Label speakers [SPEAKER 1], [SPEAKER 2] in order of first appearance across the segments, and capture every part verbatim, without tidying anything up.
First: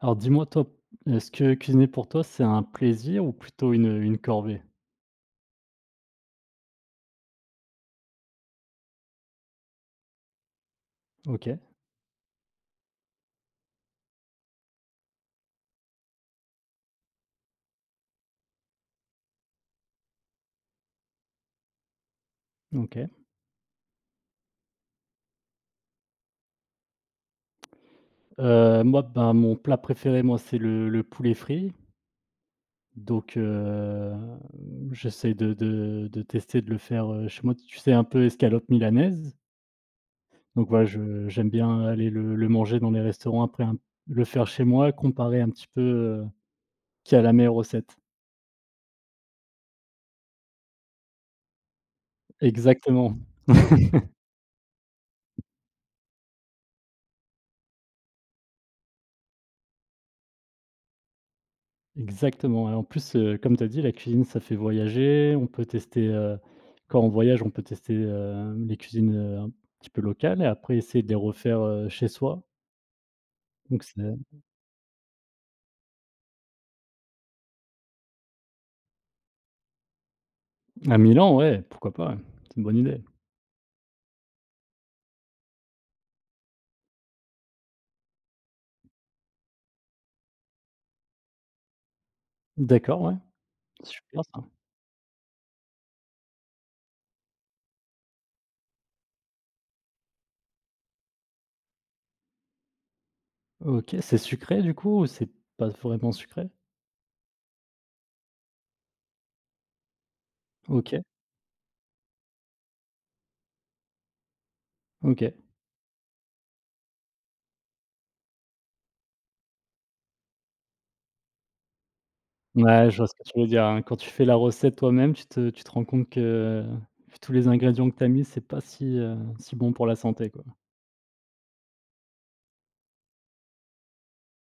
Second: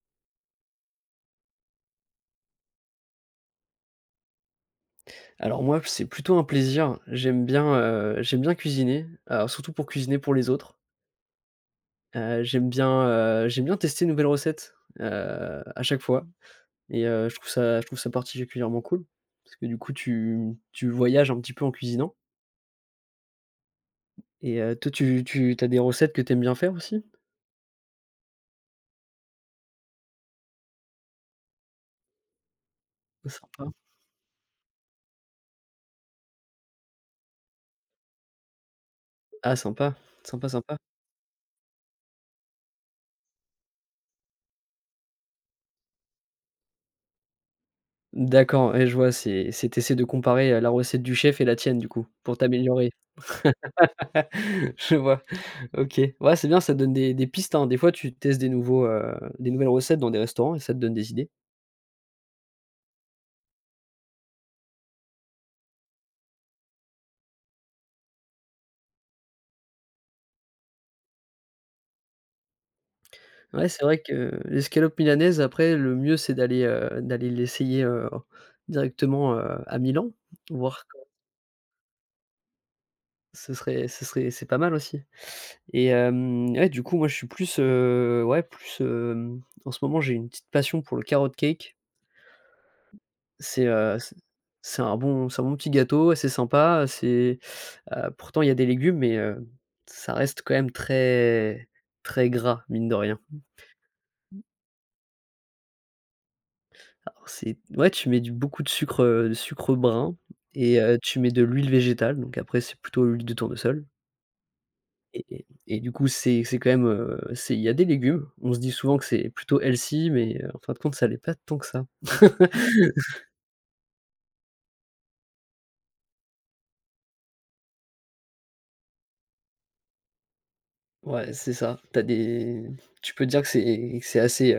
[SPEAKER 1] Alors dis-moi toi, est-ce que cuisiner pour toi, c'est un plaisir ou plutôt une, une corvée?
[SPEAKER 2] Alors moi, c'est plutôt un plaisir. J'aime bien, heu, j'aime bien cuisiner, alors surtout pour cuisiner pour les autres.
[SPEAKER 1] OK,
[SPEAKER 2] Heu, j'aime bien, heu, j'aime bien tester de nouvelles recettes, heu, à chaque fois et heu, je trouve ça je trouve ça particulièrement cool parce que du coup tu tu voyages un petit peu en cuisinant
[SPEAKER 1] OK.
[SPEAKER 2] et heu, toi tu tu tu as des recettes que t'aimes bien faire aussi?
[SPEAKER 1] Heu, moi, ben, mon plat préféré, moi, c'est le le poulet frit, donc
[SPEAKER 2] Sympa.
[SPEAKER 1] heu, j'essaie de de de tester de le faire, heu, chez moi. Tu sais, un peu escalope milanaise,
[SPEAKER 2] Ah sympa, sympa,
[SPEAKER 1] donc
[SPEAKER 2] sympa.
[SPEAKER 1] voilà, je j'aime bien aller le le manger dans les restaurants après un le faire chez moi, comparer un petit peu, heu, qui a la meilleure recette.
[SPEAKER 2] D'accord, et je vois, c'est c'est tu de comparer, heu, la recette du chef et la tienne du coup, pour t'améliorer.
[SPEAKER 1] Exactement.
[SPEAKER 2] Je vois. OK. Ouais, c'est bien, ça donne des des pistes, hein. Des fois, tu testes des nouveaux, heu, des nouvelles recettes dans des restaurants et ça te donne des idées.
[SPEAKER 1] Exactement, et en plus, heu, comme tu as dit, la cuisine, ça fait voyager. On peut tester, heu, quand on voyage, on peut tester, hem, les cuisines, heu, un petit peu locales et après essayer de les refaire, heu, chez soi.
[SPEAKER 2] Ouais, c'est
[SPEAKER 1] Donc
[SPEAKER 2] vrai
[SPEAKER 1] c'est
[SPEAKER 2] que l'escalope milanaise, après, le mieux, c'est d'aller, heu, d'aller l'essayer, heu, directement, heu, à Milan, voir co
[SPEAKER 1] à Milan, ouais, pourquoi pas, ouais, c'est une bonne idée.
[SPEAKER 2] ce serait ce serait c'est pas mal aussi et hem, ouais, du coup, moi, je suis plus, heu, ouais, plus, hem, en ce moment, j'ai une petite passion pour le carrot cake.
[SPEAKER 1] D'accord, ouais,
[SPEAKER 2] C'est, heu, c'est
[SPEAKER 1] super ça.
[SPEAKER 2] c'est un bon c'est un bon petit gâteau, c'est sympa, c'est, heu, pourtant il y a des légumes mais, heu, ça reste quand même très très gras mine de rien.
[SPEAKER 1] OK, c'est sucré du coup ou c'est pas vraiment sucré?
[SPEAKER 2] Alors c'est ouais tu mets du beaucoup de sucre, heu, de sucre brun et heu,
[SPEAKER 1] OK,
[SPEAKER 2] tu mets de l'huile végétale, donc après c'est plutôt l'huile de tournesol et
[SPEAKER 1] OK.
[SPEAKER 2] et et du coup c'est c'est quand même, heu, c'est il y a des légumes. On se dit souvent que c'est plutôt healthy mais, heu, en fin de compte ça l'est pas tant que ça.
[SPEAKER 1] Ouais, je vois ce que tu veux dire, hein. Quand tu fais la recette toi-même, tu te tu te rends compte que tous les ingrédients que tu as mis, c'est pas si, heu, si bon pour la santé, quoi.
[SPEAKER 2] Ouais, c'est ça. Tu as des Tu peux dire que c'est que c'est assez,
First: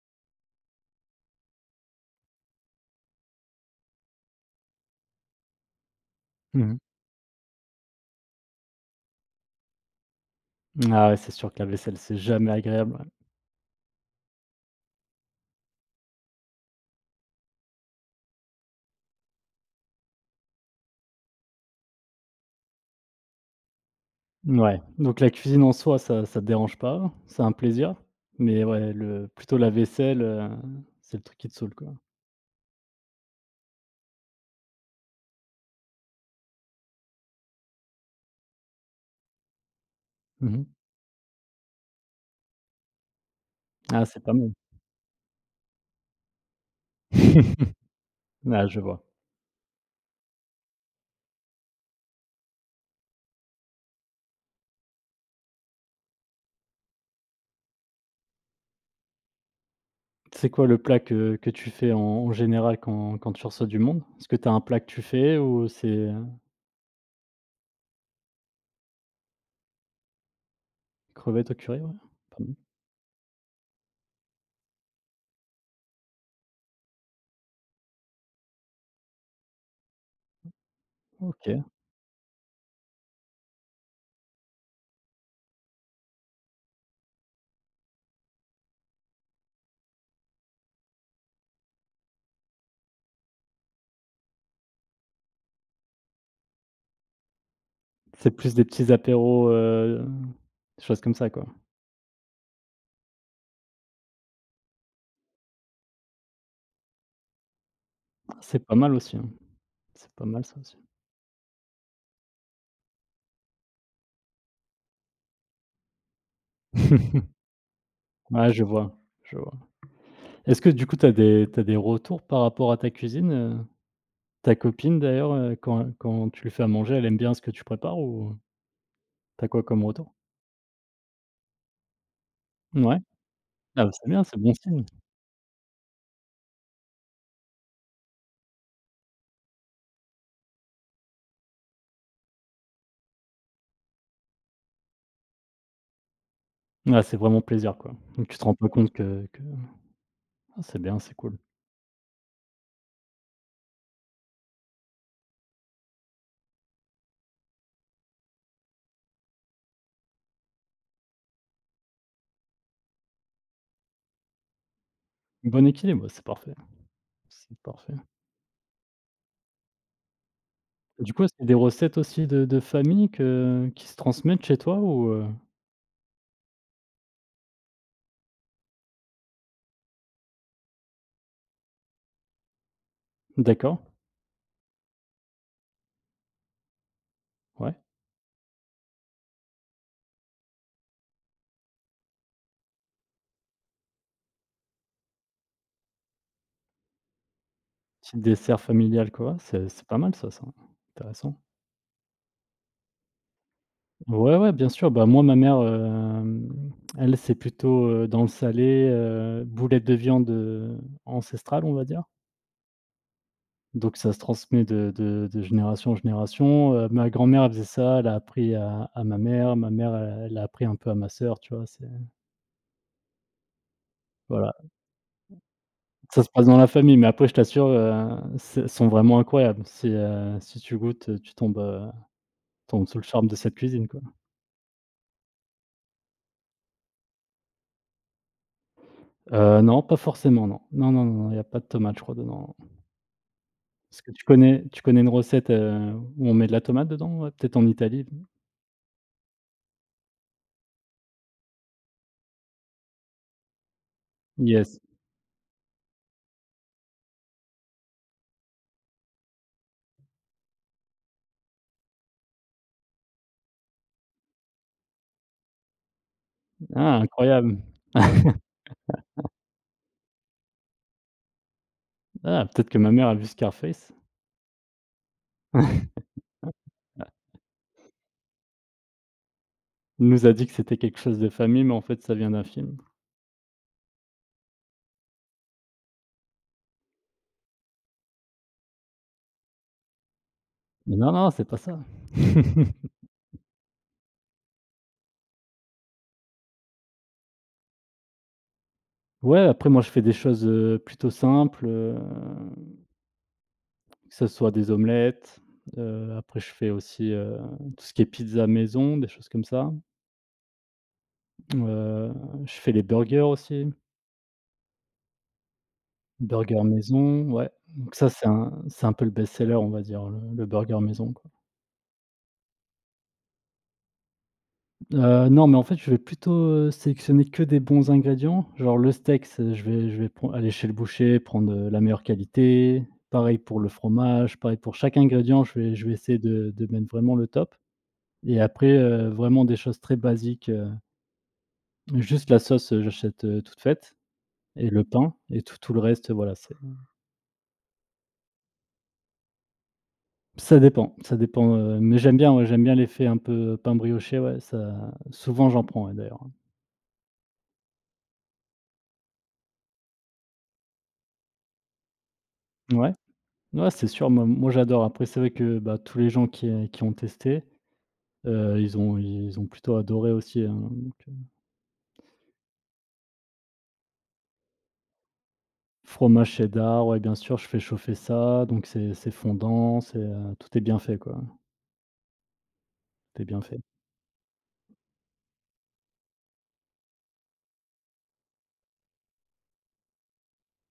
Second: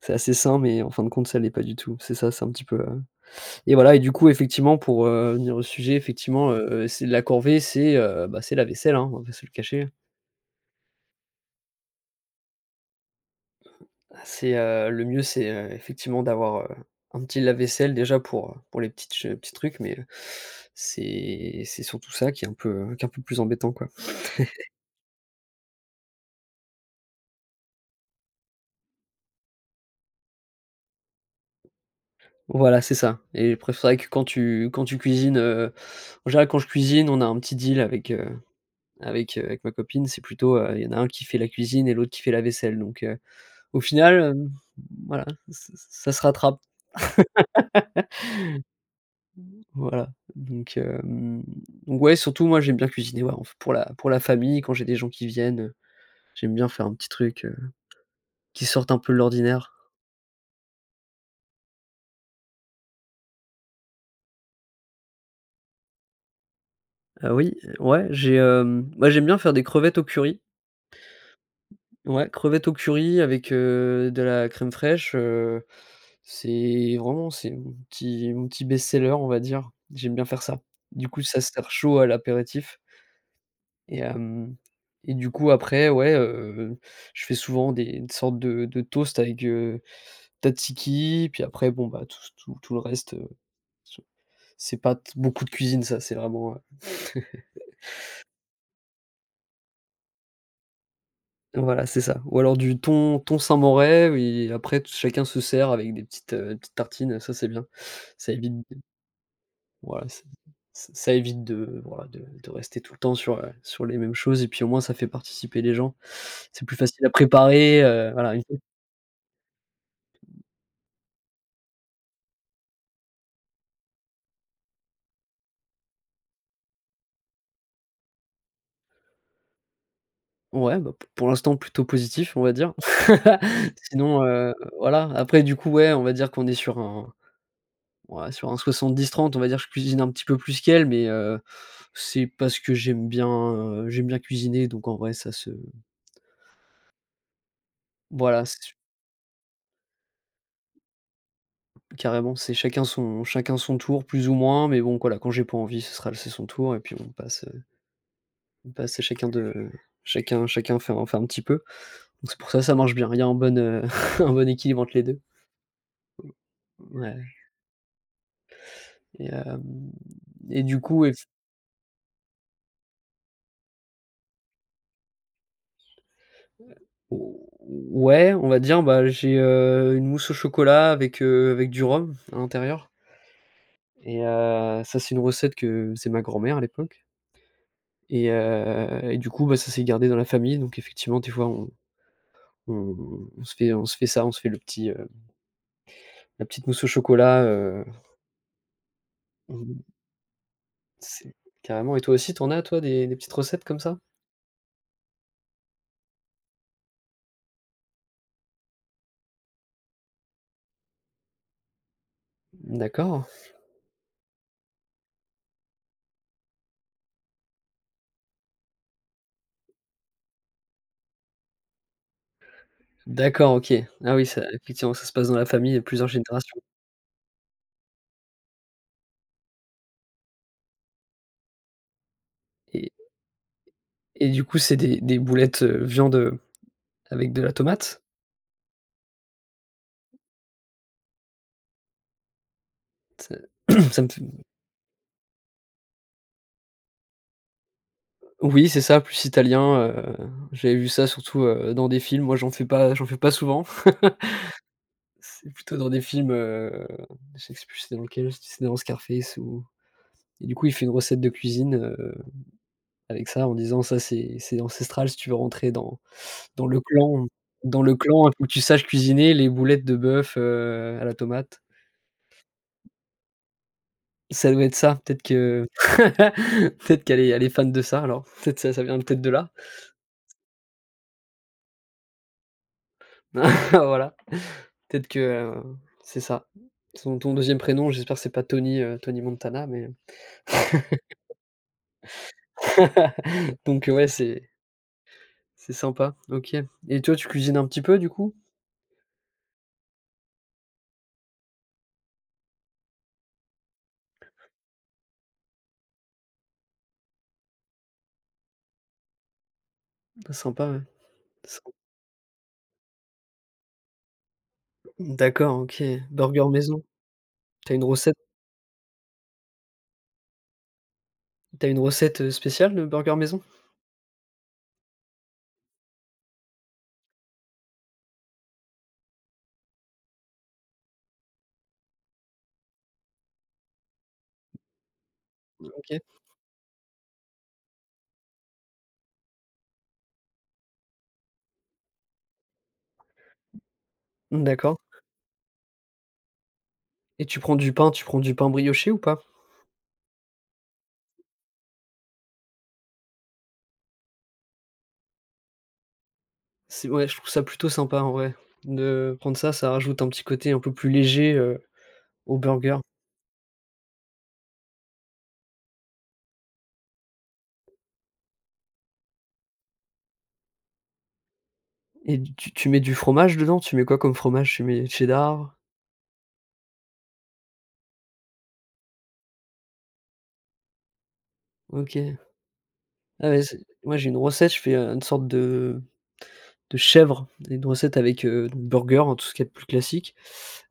[SPEAKER 2] c'est assez sain, mais en fin de compte, ça l'est pas du tout. C'est ça, c'est un petit peu, heu et voilà et du coup, effectivement, pour, heu, venir au sujet, effectivement,
[SPEAKER 1] Mmh.
[SPEAKER 2] heu, c'est la corvée, c'est, heu, bah, c'est la vaisselle, hein, on va pas se le cacher.
[SPEAKER 1] Ah ouais, c'est sûr que la vaisselle, c'est jamais agréable, ouais.
[SPEAKER 2] C'est, heu, le mieux, c'est, heu, effectivement d'avoir, heu, un petit lave-vaisselle déjà pour, heu, pour les petites ch petits trucs, mais heu, c'est c'est surtout ça qui est un peu, heu, qui est un peu plus embêtant, quoi.
[SPEAKER 1] Ouais, donc la cuisine en soi, ça ça te dérange pas, c'est un plaisir, mais ouais, le plutôt la vaisselle, heu, c'est le truc qui te saoule, quoi.
[SPEAKER 2] Voilà, c'est ça et après, c'est vrai que quand tu quand tu cuisines, heu, en général, quand je cuisine, on a un petit deal avec, heu avec, heu, avec ma copine, c'est plutôt,
[SPEAKER 1] Mmh.
[SPEAKER 2] heu, il y en a un qui fait la cuisine et l'autre qui fait la vaisselle donc heu, au
[SPEAKER 1] Ah,
[SPEAKER 2] final,
[SPEAKER 1] c'est pas
[SPEAKER 2] hem,
[SPEAKER 1] mal.
[SPEAKER 2] voilà, ç ç ça se rattrape,
[SPEAKER 1] Ah, je vois.
[SPEAKER 2] voilà donc hem, donc ouais, surtout moi, j'aime bien cuisiner, ouais, enf pour la pour la famille, quand j'ai des gens qui viennent, heu, j'aime bien faire un petit truc, heu, qui sorte un peu de l'ordinaire.
[SPEAKER 1] C'est quoi le plat que que tu fais en en général quand quand tu reçois du monde? Est-ce que tu as un plat que tu fais ou c'est, heu,
[SPEAKER 2] Heu, oui, ouais, j'ai, hem, moi, j'aime bien faire des crevettes au curry.
[SPEAKER 1] crevettes au curry, ouais?
[SPEAKER 2] Ouais,
[SPEAKER 1] Pardon.
[SPEAKER 2] crevettes au curry avec, heu, de la crème fraîche, heu, c'est vraiment c'est mon petit mon petit best-seller, on va dire. J'aime bien faire ça. Du coup, ça se
[SPEAKER 1] OK.
[SPEAKER 2] sert chaud à l'apéritif et hem et du coup après, ouais, heu, je fais souvent des des sortes de de toasts avec, heu, tzatziki, puis après bon, bah, tout tout tout le reste, heu, c'est pas t beaucoup de cuisine ça, c'est vraiment, heu
[SPEAKER 1] C'est plus des petits apéros, heu, des choses comme ça, quoi.
[SPEAKER 2] voilà, c'est ça. Ou alors du thon thon saint-morais, oui, après t chacun se sert avec des petites, heu, petites tartines, ça c'est bien. Ça évite
[SPEAKER 1] C'est pas mal aussi, hein.
[SPEAKER 2] voilà,
[SPEAKER 1] C'est
[SPEAKER 2] ça
[SPEAKER 1] pas mal ça aussi.
[SPEAKER 2] ça ça évite de voilà, de de rester tout le temps sur, heu, sur les mêmes choses et puis au moins ça fait participer les gens. C'est plus facile à préparer, heu, voilà une
[SPEAKER 1] Ouais, je vois, je vois. Est-ce que du coup, tu as des t'as des retours par rapport à ta cuisine, heu? Ta copine d'ailleurs, heu, quand quand tu lui fais à manger, elle aime bien ce que tu prépares ou t'as quoi comme retour?
[SPEAKER 2] ouais, bah, p pour l'instant plutôt positif, on va dire.
[SPEAKER 1] Ouais. Ah bah, c'est
[SPEAKER 2] Sinon,
[SPEAKER 1] bien, c'est bon
[SPEAKER 2] heu,
[SPEAKER 1] signe.
[SPEAKER 2] voilà, après du coup, ouais, on va dire qu'on est sur un ouais, sur un soixante-dix trente on va dire, que je cuisine un petit peu plus qu'elle, mais heu, c'est parce que j'aime bien, heu, j'aime bien cuisiner, donc en vrai, ça se
[SPEAKER 1] Ah c'est vraiment plaisir, quoi. Donc tu
[SPEAKER 2] voilà,
[SPEAKER 1] te rends
[SPEAKER 2] c'est
[SPEAKER 1] pas compte que que ah, c'est bien, c'est cool.
[SPEAKER 2] carrément, c'est chacun son chacun son tour, plus ou moins, mais bon, voilà, quand j'ai pas envie, ce sera c'est son tour et puis on passe, heu, on passe à chacun de chacun chacun fait un fait un petit peu. Donc c'est pour ça, ça marche bien. Il y a un bon, heu, un bon équilibre entre les deux.
[SPEAKER 1] Bon équilibre, ouais, c'est parfait,
[SPEAKER 2] Ouais
[SPEAKER 1] c'est parfait.
[SPEAKER 2] et hem et du coup,
[SPEAKER 1] Du coup,
[SPEAKER 2] eff
[SPEAKER 1] est-ce qu'il y a des recettes aussi de de famille que qui se transmettent chez toi ou, heu?
[SPEAKER 2] o ouais, on va dire, bah, j'ai, heu, une mousse au chocolat avec, heu, avec du rhum à l'intérieur
[SPEAKER 1] D'accord,
[SPEAKER 2] et heu, ça, c'est une recette que c'est ma grand-mère à l'époque
[SPEAKER 1] ouais.
[SPEAKER 2] et heu et du coup, bah, ça s'est gardé dans la famille donc effectivement, des fois, on on on se fait on se fait ça, on se fait le petit, heu, la petite mousse au chocolat, heu,
[SPEAKER 1] Petit dessert familial, quoi. C'est
[SPEAKER 2] mmh,
[SPEAKER 1] c'est pas mal ça, ça.
[SPEAKER 2] c'est
[SPEAKER 1] Intéressant.
[SPEAKER 2] carrément et toi aussi, t'en as, toi, des des petites recettes comme ça?
[SPEAKER 1] Ouais, ouais, bien sûr. Bah, moi, ma mère, hem, elle, c'est plutôt, heu, dans le salé, heu, boulettes de viande, heu, ancestrales, on va dire.
[SPEAKER 2] D'accord.
[SPEAKER 1] Donc ça se transmet de de de génération en génération, heu, ma grand-mère, elle faisait ça, elle a appris à à ma mère, ma mère, elle elle a appris un peu à ma sœur, tu vois? C'est
[SPEAKER 2] D'accord, OK. Ah oui, ça
[SPEAKER 1] Voilà,
[SPEAKER 2] effectivement, ça se passe dans la famille, plusieurs
[SPEAKER 1] ça se passe
[SPEAKER 2] générations
[SPEAKER 1] dans la famille, mais après je t'assure, heu, c'est elles sont vraiment incroyables. Si, heu, si tu goûtes, tu tombes, heu, tombes
[SPEAKER 2] et
[SPEAKER 1] sous le charme de cette cuisine, quoi.
[SPEAKER 2] et du coup, c'est des des boulettes, heu, viande, euh, avec de la tomate?
[SPEAKER 1] Heu, non, pas forcément, non. Non, non, non, il y a pas de tomate je crois, dedans.
[SPEAKER 2] Ça ça
[SPEAKER 1] Est-ce
[SPEAKER 2] me
[SPEAKER 1] que
[SPEAKER 2] fait
[SPEAKER 1] tu connais tu connais une recette, heu, où on met de la tomate dedans, ouais, peut-être en Italie?
[SPEAKER 2] oui, c'est ça, plus italien, heu, j'avais vu ça surtout, heu, dans des films. Moi, j'en fais pas j'en fais pas souvent.
[SPEAKER 1] Yes.
[SPEAKER 2] C'est plutôt dans des films, heu, je sais plus c'était dans lequel, si c'était dans Scarface ou et du coup, il fait une recette de cuisine, heu, avec ça en disant: «Ça, c'est c'est ancestral si tu veux rentrer dans dans le
[SPEAKER 1] Ah
[SPEAKER 2] clan
[SPEAKER 1] incroyable!
[SPEAKER 2] dans le clan, il faut que tu saches cuisiner les boulettes de bœuf, heu, à la tomate».
[SPEAKER 1] Ah peut-être que ma mère a vu Scarface.
[SPEAKER 2] Ça doit être ça, peut-être que peut-être qu'elle est elle est fan de ça alors, peut-être ça ça vient peut-être de là.
[SPEAKER 1] Elle nous a dit que c'était quelque chose de famille, mais en fait ça vient d'un film.
[SPEAKER 2] Voilà. Peut-être que, heu, c'est ça. Son ton deuxième prénom, j'espère que c'est pas Tony, heu, Tony Montana, mais
[SPEAKER 1] Mais non, non, c'est pas ça.
[SPEAKER 2] donc ouais, c'est c'est sympa, OK et toi, tu cuisines un petit peu, du coup?
[SPEAKER 1] Ouais, après moi je fais des choses, heu, plutôt simples, heu, que ce soit des omelettes, heu, après je fais aussi, heu, tout ce qui est pizza maison, des choses comme ça.
[SPEAKER 2] Sympa, ouais. Symp
[SPEAKER 1] Heu, je fais les burgers aussi.
[SPEAKER 2] D'accord, OK. Burger
[SPEAKER 1] Burger
[SPEAKER 2] maison.
[SPEAKER 1] maison, ouais,
[SPEAKER 2] T'as une
[SPEAKER 1] donc ça,
[SPEAKER 2] recette
[SPEAKER 1] c'est un c'est un peu le best-seller, on va dire, le le burger maison, quoi.
[SPEAKER 2] T'as une recette, heu, spéciale de burger maison?
[SPEAKER 1] Heu, non, mais en fait, je vais plutôt, heu, sélectionner que des bons ingrédients. Genre le steak, c'est je vais je vais pren aller chez le boucher, prendre, heu, la meilleure qualité. Pareil pour le fromage, pareil pour chaque ingrédient, je vais je vais
[SPEAKER 2] OK.
[SPEAKER 1] essayer de de mettre vraiment le top. Et après, heu, vraiment des choses très basiques, heu, juste la sauce, heu, j'achète, heu, toute faite, et
[SPEAKER 2] D'accord
[SPEAKER 1] le pain et tout tout le reste, voilà, c'est.
[SPEAKER 2] et tu prends du pain tu prends du pain brioché ou pas?
[SPEAKER 1] Ça dépend, ça dépend, heu, mais j'aime bien, ouais, j'aime bien l'effet un peu pain brioché, ouais, ça souvent j'en prends, ouais, d'ailleurs.
[SPEAKER 2] C'est ouais, je trouve ça plutôt sympa, en vrai, de prendre ça, ça rajoute un petit côté un peu plus léger, heu, au burger
[SPEAKER 1] Ouais, ouais, c'est sûr, moi moi j'adore. Après c'est vrai que, bah, tous les gens qui, heu, qui ont testé, heu, ils ont ils ont plutôt adoré aussi, hein, donc heu,
[SPEAKER 2] et tu tu mets du fromage dedans? Tu mets quoi comme fromage? Tu mets cheddar?
[SPEAKER 1] fromage cheddar, ouais, bien sûr, je fais chauffer ça, donc c'est c'est fondant, c'est, heu, tout est bien fait, quoi,
[SPEAKER 2] OK.
[SPEAKER 1] tout est
[SPEAKER 2] Ah
[SPEAKER 1] bien
[SPEAKER 2] ouais, c'est
[SPEAKER 1] fait.
[SPEAKER 2] moi j'ai une recette, je fais, heu, une sorte de de chèvre, une recette avec, heu, donc burger, hein, tout ce qu'il y a de plus classique,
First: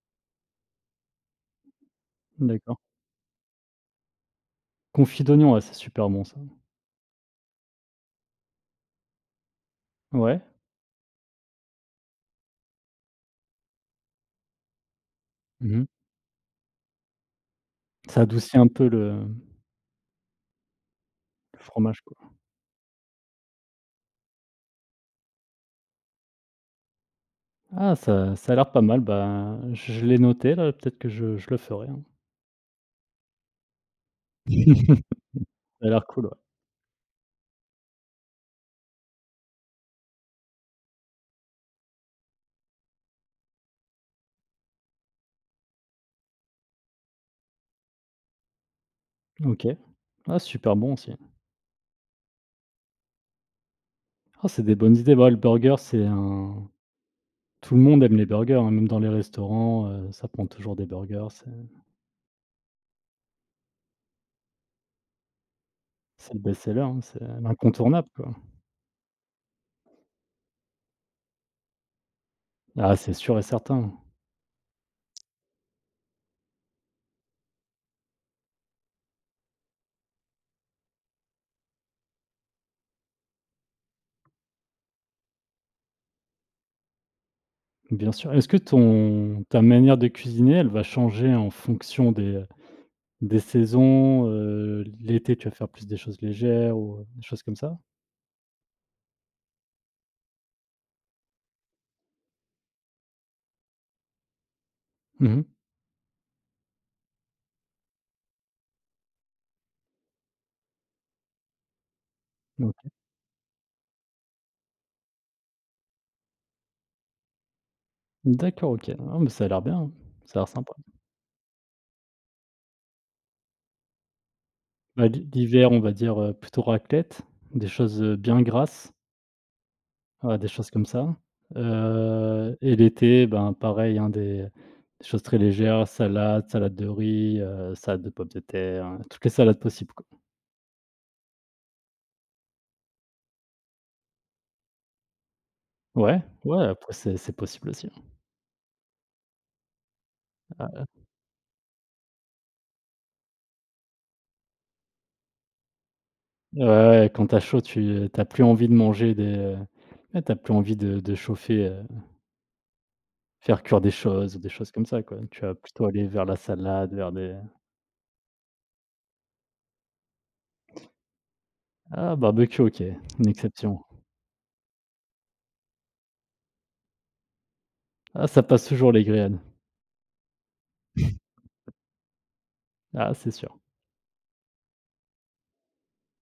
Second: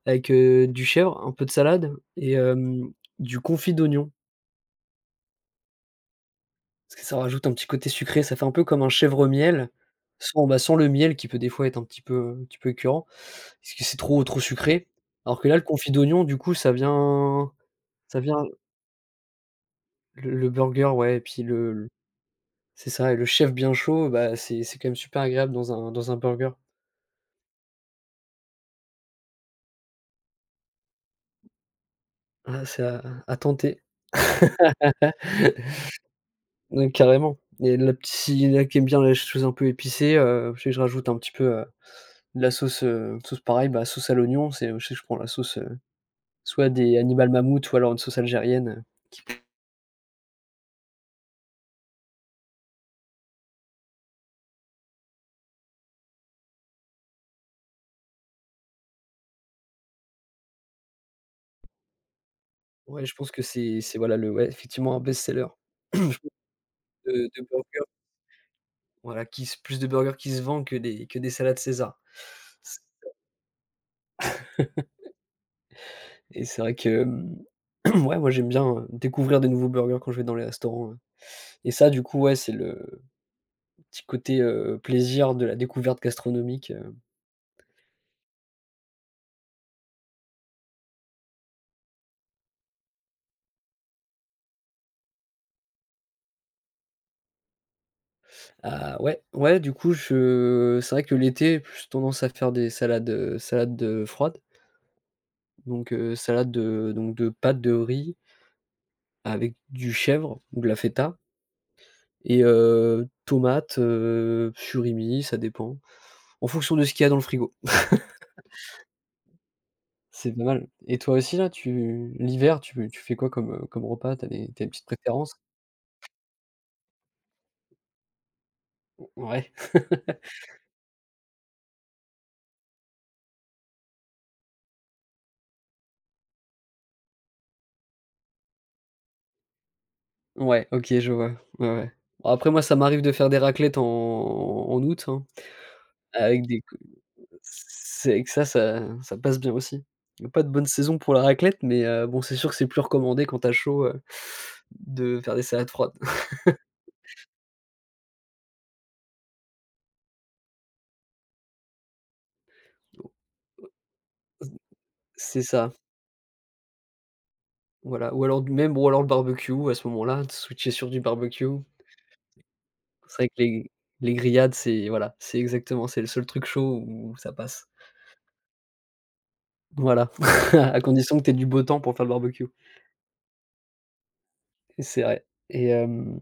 [SPEAKER 2] avec, heu, du chèvre, un peu de salade et
[SPEAKER 1] D'accord.
[SPEAKER 2] hem, du confit d'oignon.
[SPEAKER 1] Confit d'oignon, ouais, c'est super bon ça.
[SPEAKER 2] Parce que ça rajoute un petit côté sucré, ça fait un peu comme un chèvre miel,
[SPEAKER 1] Ouais.
[SPEAKER 2] sans, bah, sans le miel qui peut des fois être un petit peu, un petit peu écœurant, parce que c'est trop trop sucré. Alors que là, le
[SPEAKER 1] Mmh mh.
[SPEAKER 2] confit d'oignon, du coup, ça vient ça
[SPEAKER 1] Ça
[SPEAKER 2] vient
[SPEAKER 1] adoucit un peu le
[SPEAKER 2] le le burger, ouais et puis
[SPEAKER 1] le
[SPEAKER 2] le
[SPEAKER 1] fromage, quoi.
[SPEAKER 2] c'est ça et le chef bien chaud, bah, c'est c'est quand même super agréable dans un dans un burger.
[SPEAKER 1] Ah ça ça a l'air pas mal, bah, je je l'ai noté là, peut-être que je je le ferai, hein.
[SPEAKER 2] Ah, c'est à à tenter.
[SPEAKER 1] Ça a l'air cool, ouais.
[SPEAKER 2] Donc carrément et la petite s'il y en a qui aiment bien les choses un peu épicées, heu, je sais que je rajoute un petit peu, heu, de la sauce, heu, sauce pareil, bah, sauce à l'oignon, c'est je sais que je prends la sauce, heu, soit des animal Mammouth ou alors une sauce algérienne.
[SPEAKER 1] OK. Ah super bon aussi. Ah c'est des bonnes idées. Bah, le burger c'est un tout le monde aime les burgers, hein, même dans les restaurants, heu, ça prend toujours des burgers, c'est
[SPEAKER 2] Ouais, je pense que c'est c'est voilà le ouais, effectivement un best-seller
[SPEAKER 1] c'est le best-seller, hein,
[SPEAKER 2] de
[SPEAKER 1] c'est
[SPEAKER 2] de burger,
[SPEAKER 1] l'incontournable, quoi.
[SPEAKER 2] voilà, qui se plus de burgers qui se vendent que des que des salades César.
[SPEAKER 1] Ah c'est sûr et certain,
[SPEAKER 2] Et c'est vrai que, hem, ouais, moi, j'aime bien, heu, découvrir des nouveaux burgers quand je vais dans les restaurants, ouais. Et ça, du coup, ouais, c'est le petit côté, heu, plaisir de la découverte gastronomique, heu.
[SPEAKER 1] bien sûr. Est-ce que ton ta manière de cuisiner, elle va changer en fonction des des saisons, heu, l'été tu vas faire plus des choses légères ou des choses comme ça?
[SPEAKER 2] Ah ouais, ouais, du coup, je c'est vrai que l'été, j'ai plus tendance à faire des salades, heu, salades, heu, froides.
[SPEAKER 1] Mmh.
[SPEAKER 2] Donc, heu, salade de donc de pâtes de riz avec du chèvre ou de la feta et
[SPEAKER 1] OK.
[SPEAKER 2] heu, tomates, heu, surimi, ça dépend, en fonction de ce qu'il y a dans le frigo.
[SPEAKER 1] D'accord, OK. Ah mais ça a l'air bien, hein.
[SPEAKER 2] C'est
[SPEAKER 1] Ça a
[SPEAKER 2] pas
[SPEAKER 1] l'air
[SPEAKER 2] mal.
[SPEAKER 1] sympa.
[SPEAKER 2] Et toi aussi là, tu l'hiver, tu tu fais quoi comme, heu, comme repas? T'as des t'as as des petites
[SPEAKER 1] Bah, l'hi
[SPEAKER 2] préférences?
[SPEAKER 1] l'hiver, on va dire, heu, plutôt raclette, des choses, heu, bien grasses,
[SPEAKER 2] Ouais.
[SPEAKER 1] voilà, des choses comme ça. Heu et l'été, ben, pareil, hein, des des choses très légères, salade, salade de riz, heu, salade de pommes de terre, hein, toutes les salades possibles, quoi.
[SPEAKER 2] Ouais, OK, je vois. Ouais, ouais. Bon, après moi, ça m'arrive de faire des raclettes en en août, hein,
[SPEAKER 1] Ouais,
[SPEAKER 2] avec des
[SPEAKER 1] ouais,
[SPEAKER 2] co
[SPEAKER 1] après c'est c'est possible aussi, hein.
[SPEAKER 2] c'est que ça, ça ça passe bien aussi. Y a pas de bonne
[SPEAKER 1] Ah,
[SPEAKER 2] saison pour la raclette, mais heu, bon, c'est sûr que c'est plus recommandé quand t'as chaud, heu, de faire des salades froides.
[SPEAKER 1] ouais, ouais, quand t'as chaud, tu, heu, as plus envie de manger des, heu, ouais, tu plus envie de de chauffer, heu, faire cuire des choses ou des choses comme ça, quoi.
[SPEAKER 2] C'est
[SPEAKER 1] Tu vas
[SPEAKER 2] ça,
[SPEAKER 1] plutôt aller vers la salade, vers des.
[SPEAKER 2] voilà. Ou alors même ou alors le barbecue à ce moment-là, de switcher sur du barbecue.
[SPEAKER 1] Ah barbecue, OK,
[SPEAKER 2] C'est
[SPEAKER 1] une
[SPEAKER 2] vrai que les
[SPEAKER 1] exception.
[SPEAKER 2] les grillades, c'est voilà, c'est exactement, c'est le seul truc chaud où ça passe.
[SPEAKER 1] Ah ça passe toujours les grillades.
[SPEAKER 2] Voilà, à condition que tu aies du beau temps pour faire le barbecue.
[SPEAKER 1] Ah c'est sûr.
[SPEAKER 2] C'est vrai et hem,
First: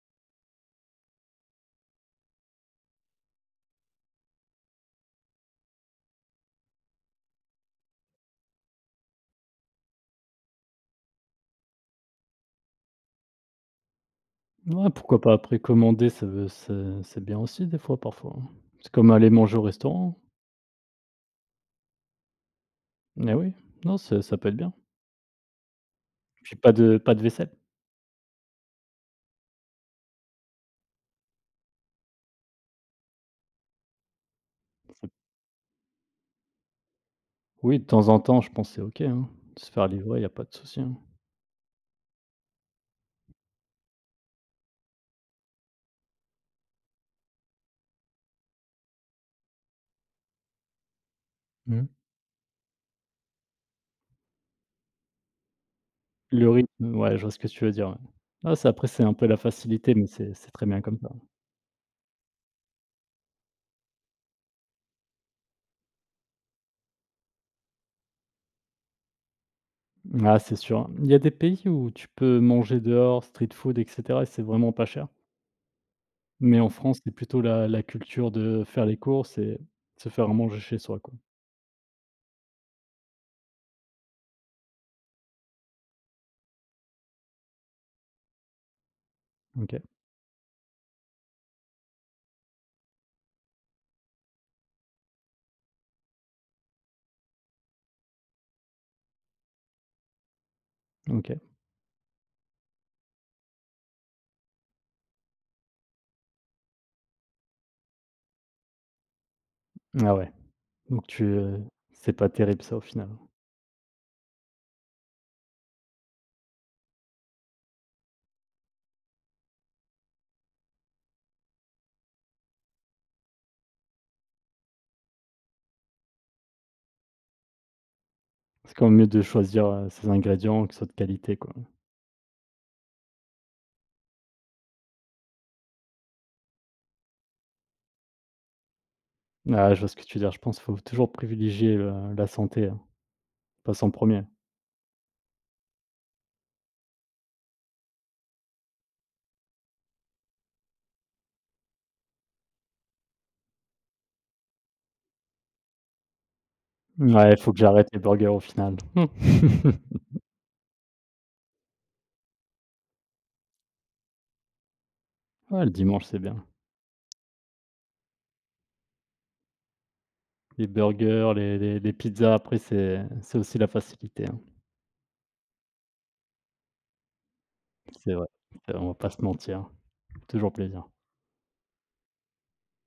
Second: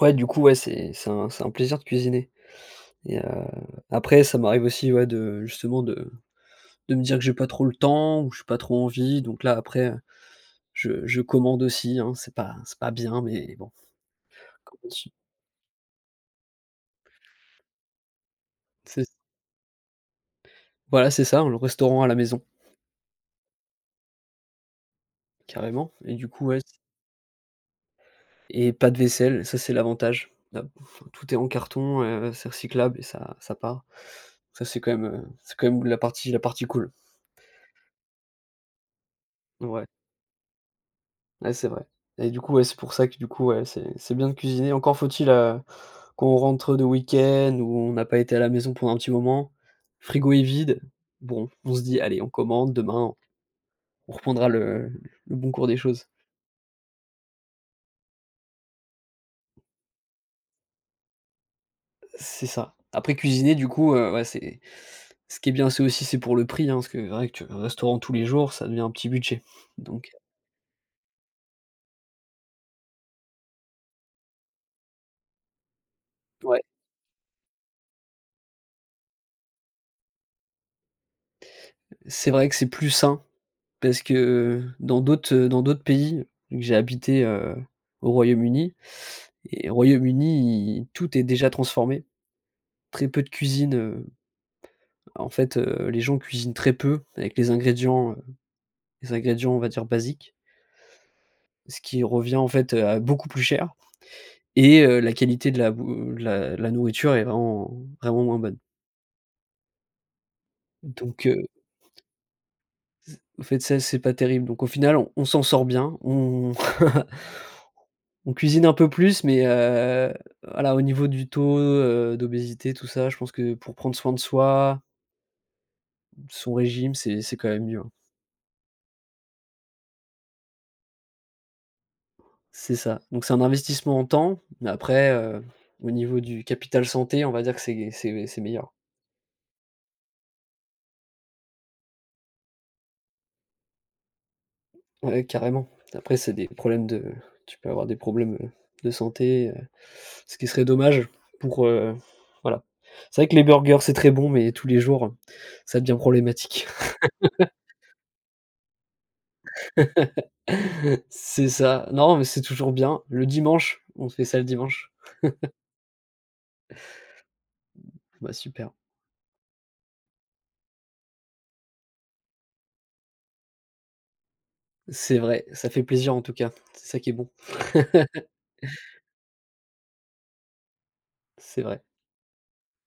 [SPEAKER 2] ouais, du coup, ouais, c'est c'est un c'est un plaisir de cuisiner et heu, après ça m'arrive aussi, ouais, de justement de de me dire que j'ai pas trop le temps ou j'ai pas trop envie, donc là, après, je je commande aussi, hein, c'est pas c'est pas bien, mais bon,
[SPEAKER 1] Ouais,
[SPEAKER 2] comment tu
[SPEAKER 1] pourquoi pas? Après commander, ça veut c'est c'est bien aussi des fois, parfois, hein. C'est
[SPEAKER 2] c'est
[SPEAKER 1] comme aller manger au restaurant.
[SPEAKER 2] voilà, c'est ça, hein, le restaurant à la maison,
[SPEAKER 1] Mais oui, non, ça ça peut être bien.
[SPEAKER 2] carrément et du coup,
[SPEAKER 1] Puis
[SPEAKER 2] ouais
[SPEAKER 1] pas de pas de vaisselle.
[SPEAKER 2] et pas de vaisselle, ça c'est l'avantage. Heu, tout est en carton, heu, c'est recyclable et ça ça part. Ça c'est quand même,
[SPEAKER 1] Ça-
[SPEAKER 2] heu, c'est quand même la partie la partie cool.
[SPEAKER 1] Oui, de temps en temps, je pense que c'est OK, hein, se
[SPEAKER 2] Ouais,
[SPEAKER 1] faire livrer, il y a pas de souci, hein.
[SPEAKER 2] ouais c'est vrai. Et du coup, ouais, c'est pour ça que du coup, ouais, c'est c'est bien de cuisiner. Encore faut-il, heu, qu'on rentre de week-end ou on n'a pas été à la maison pendant un petit moment, frigo est vide, bon, on se
[SPEAKER 1] Mmh.
[SPEAKER 2] dit: «Allez, on commande, demain on reprendra le le bon cours des choses».
[SPEAKER 1] Le rythme, ouais, je vois ce que tu veux dire, ouais. Ah, c'est après c'est un peu la facilité, mais c'est c'est très bien comme ça.
[SPEAKER 2] C'est ça. Après cuisiner du coup, heu, ouais c'est ce qui est bien, c'est aussi c'est pour le prix, hein, parce que c'est vrai que tu vas au restaurant tous les jours, ça devient un petit budget. Donc
[SPEAKER 1] Ah, c'est sûr. Il y a des pays où tu peux manger dehors, street food, et cetera, et c'est vraiment pas cher. Mais
[SPEAKER 2] ouais,
[SPEAKER 1] en France, c'est plutôt la la culture de faire les courses et se faire à manger chez soi, quoi.
[SPEAKER 2] c'est vrai que c'est plus sain parce que dans d'autres, euh, dans d'autres pays, vu que j'ai habité, heu, au Royaume-Uni et au
[SPEAKER 1] OK,
[SPEAKER 2] Royaume-Uni, il tout est déjà transformé. Très peu de cuisine, heu, en fait, heu, les gens cuisinent très peu avec les ingrédients, heu, les ingrédients on va dire basiques,
[SPEAKER 1] OK.
[SPEAKER 2] ce qui revient en fait, euh, à beaucoup plus cher. Et heu, la qualité de la bou de la de la nourriture est vraiment vraiment moins bonne.
[SPEAKER 1] Ah ouais, donc tu,
[SPEAKER 2] Donc heu,
[SPEAKER 1] heu, c'est pas terrible ça, au final.
[SPEAKER 2] au fait, ça, c'est pas terrible. Donc au final, on on s'en sort bien, on on cuisine un peu plus, mais heu, voilà, au niveau du taux, heu, d'obésité, tout ça, je pense que pour prendre soin de soi, son régime, c'est c'est quand même mieux, hein.
[SPEAKER 1] C'est quand même mieux de choisir, heu, ses ingrédients, qu'ils soient de qualité, quoi.
[SPEAKER 2] C'est ça. Donc c'est un investissement en temps, mais après, heu, au niveau du capital santé, on va dire que c'est c'est c'est meilleur.
[SPEAKER 1] Ah, je vois ce que tu veux dire. Je pense qu'il faut toujours privilégier le la santé, hein, passe en premier.
[SPEAKER 2] Ouais, carrément. Après, c'est des problèmes de tu peux avoir des problèmes, heu, de santé, heu, ce qui serait dommage pour, heu, voilà. C'est vrai que les burgers, c'est très bon, mais tous les jours, ça devient problématique.
[SPEAKER 1] Ouais, il faut que j'arrête les burgers, au final.
[SPEAKER 2] C'est ça. Non, mais c'est toujours bien. Le dimanche, on fait ça le dimanche.
[SPEAKER 1] Ouais, le dimanche, c'est bien.
[SPEAKER 2] Bah, super.
[SPEAKER 1] Les burgers, les les les pizzas, après c'est c'est aussi la facilité, hein.
[SPEAKER 2] C'est vrai, ça fait plaisir en tout cas, c'est ça qui est bon.
[SPEAKER 1] C'est vrai. Euh, on va pas se mentir. Toujours plaisir.
[SPEAKER 2] C'est vrai.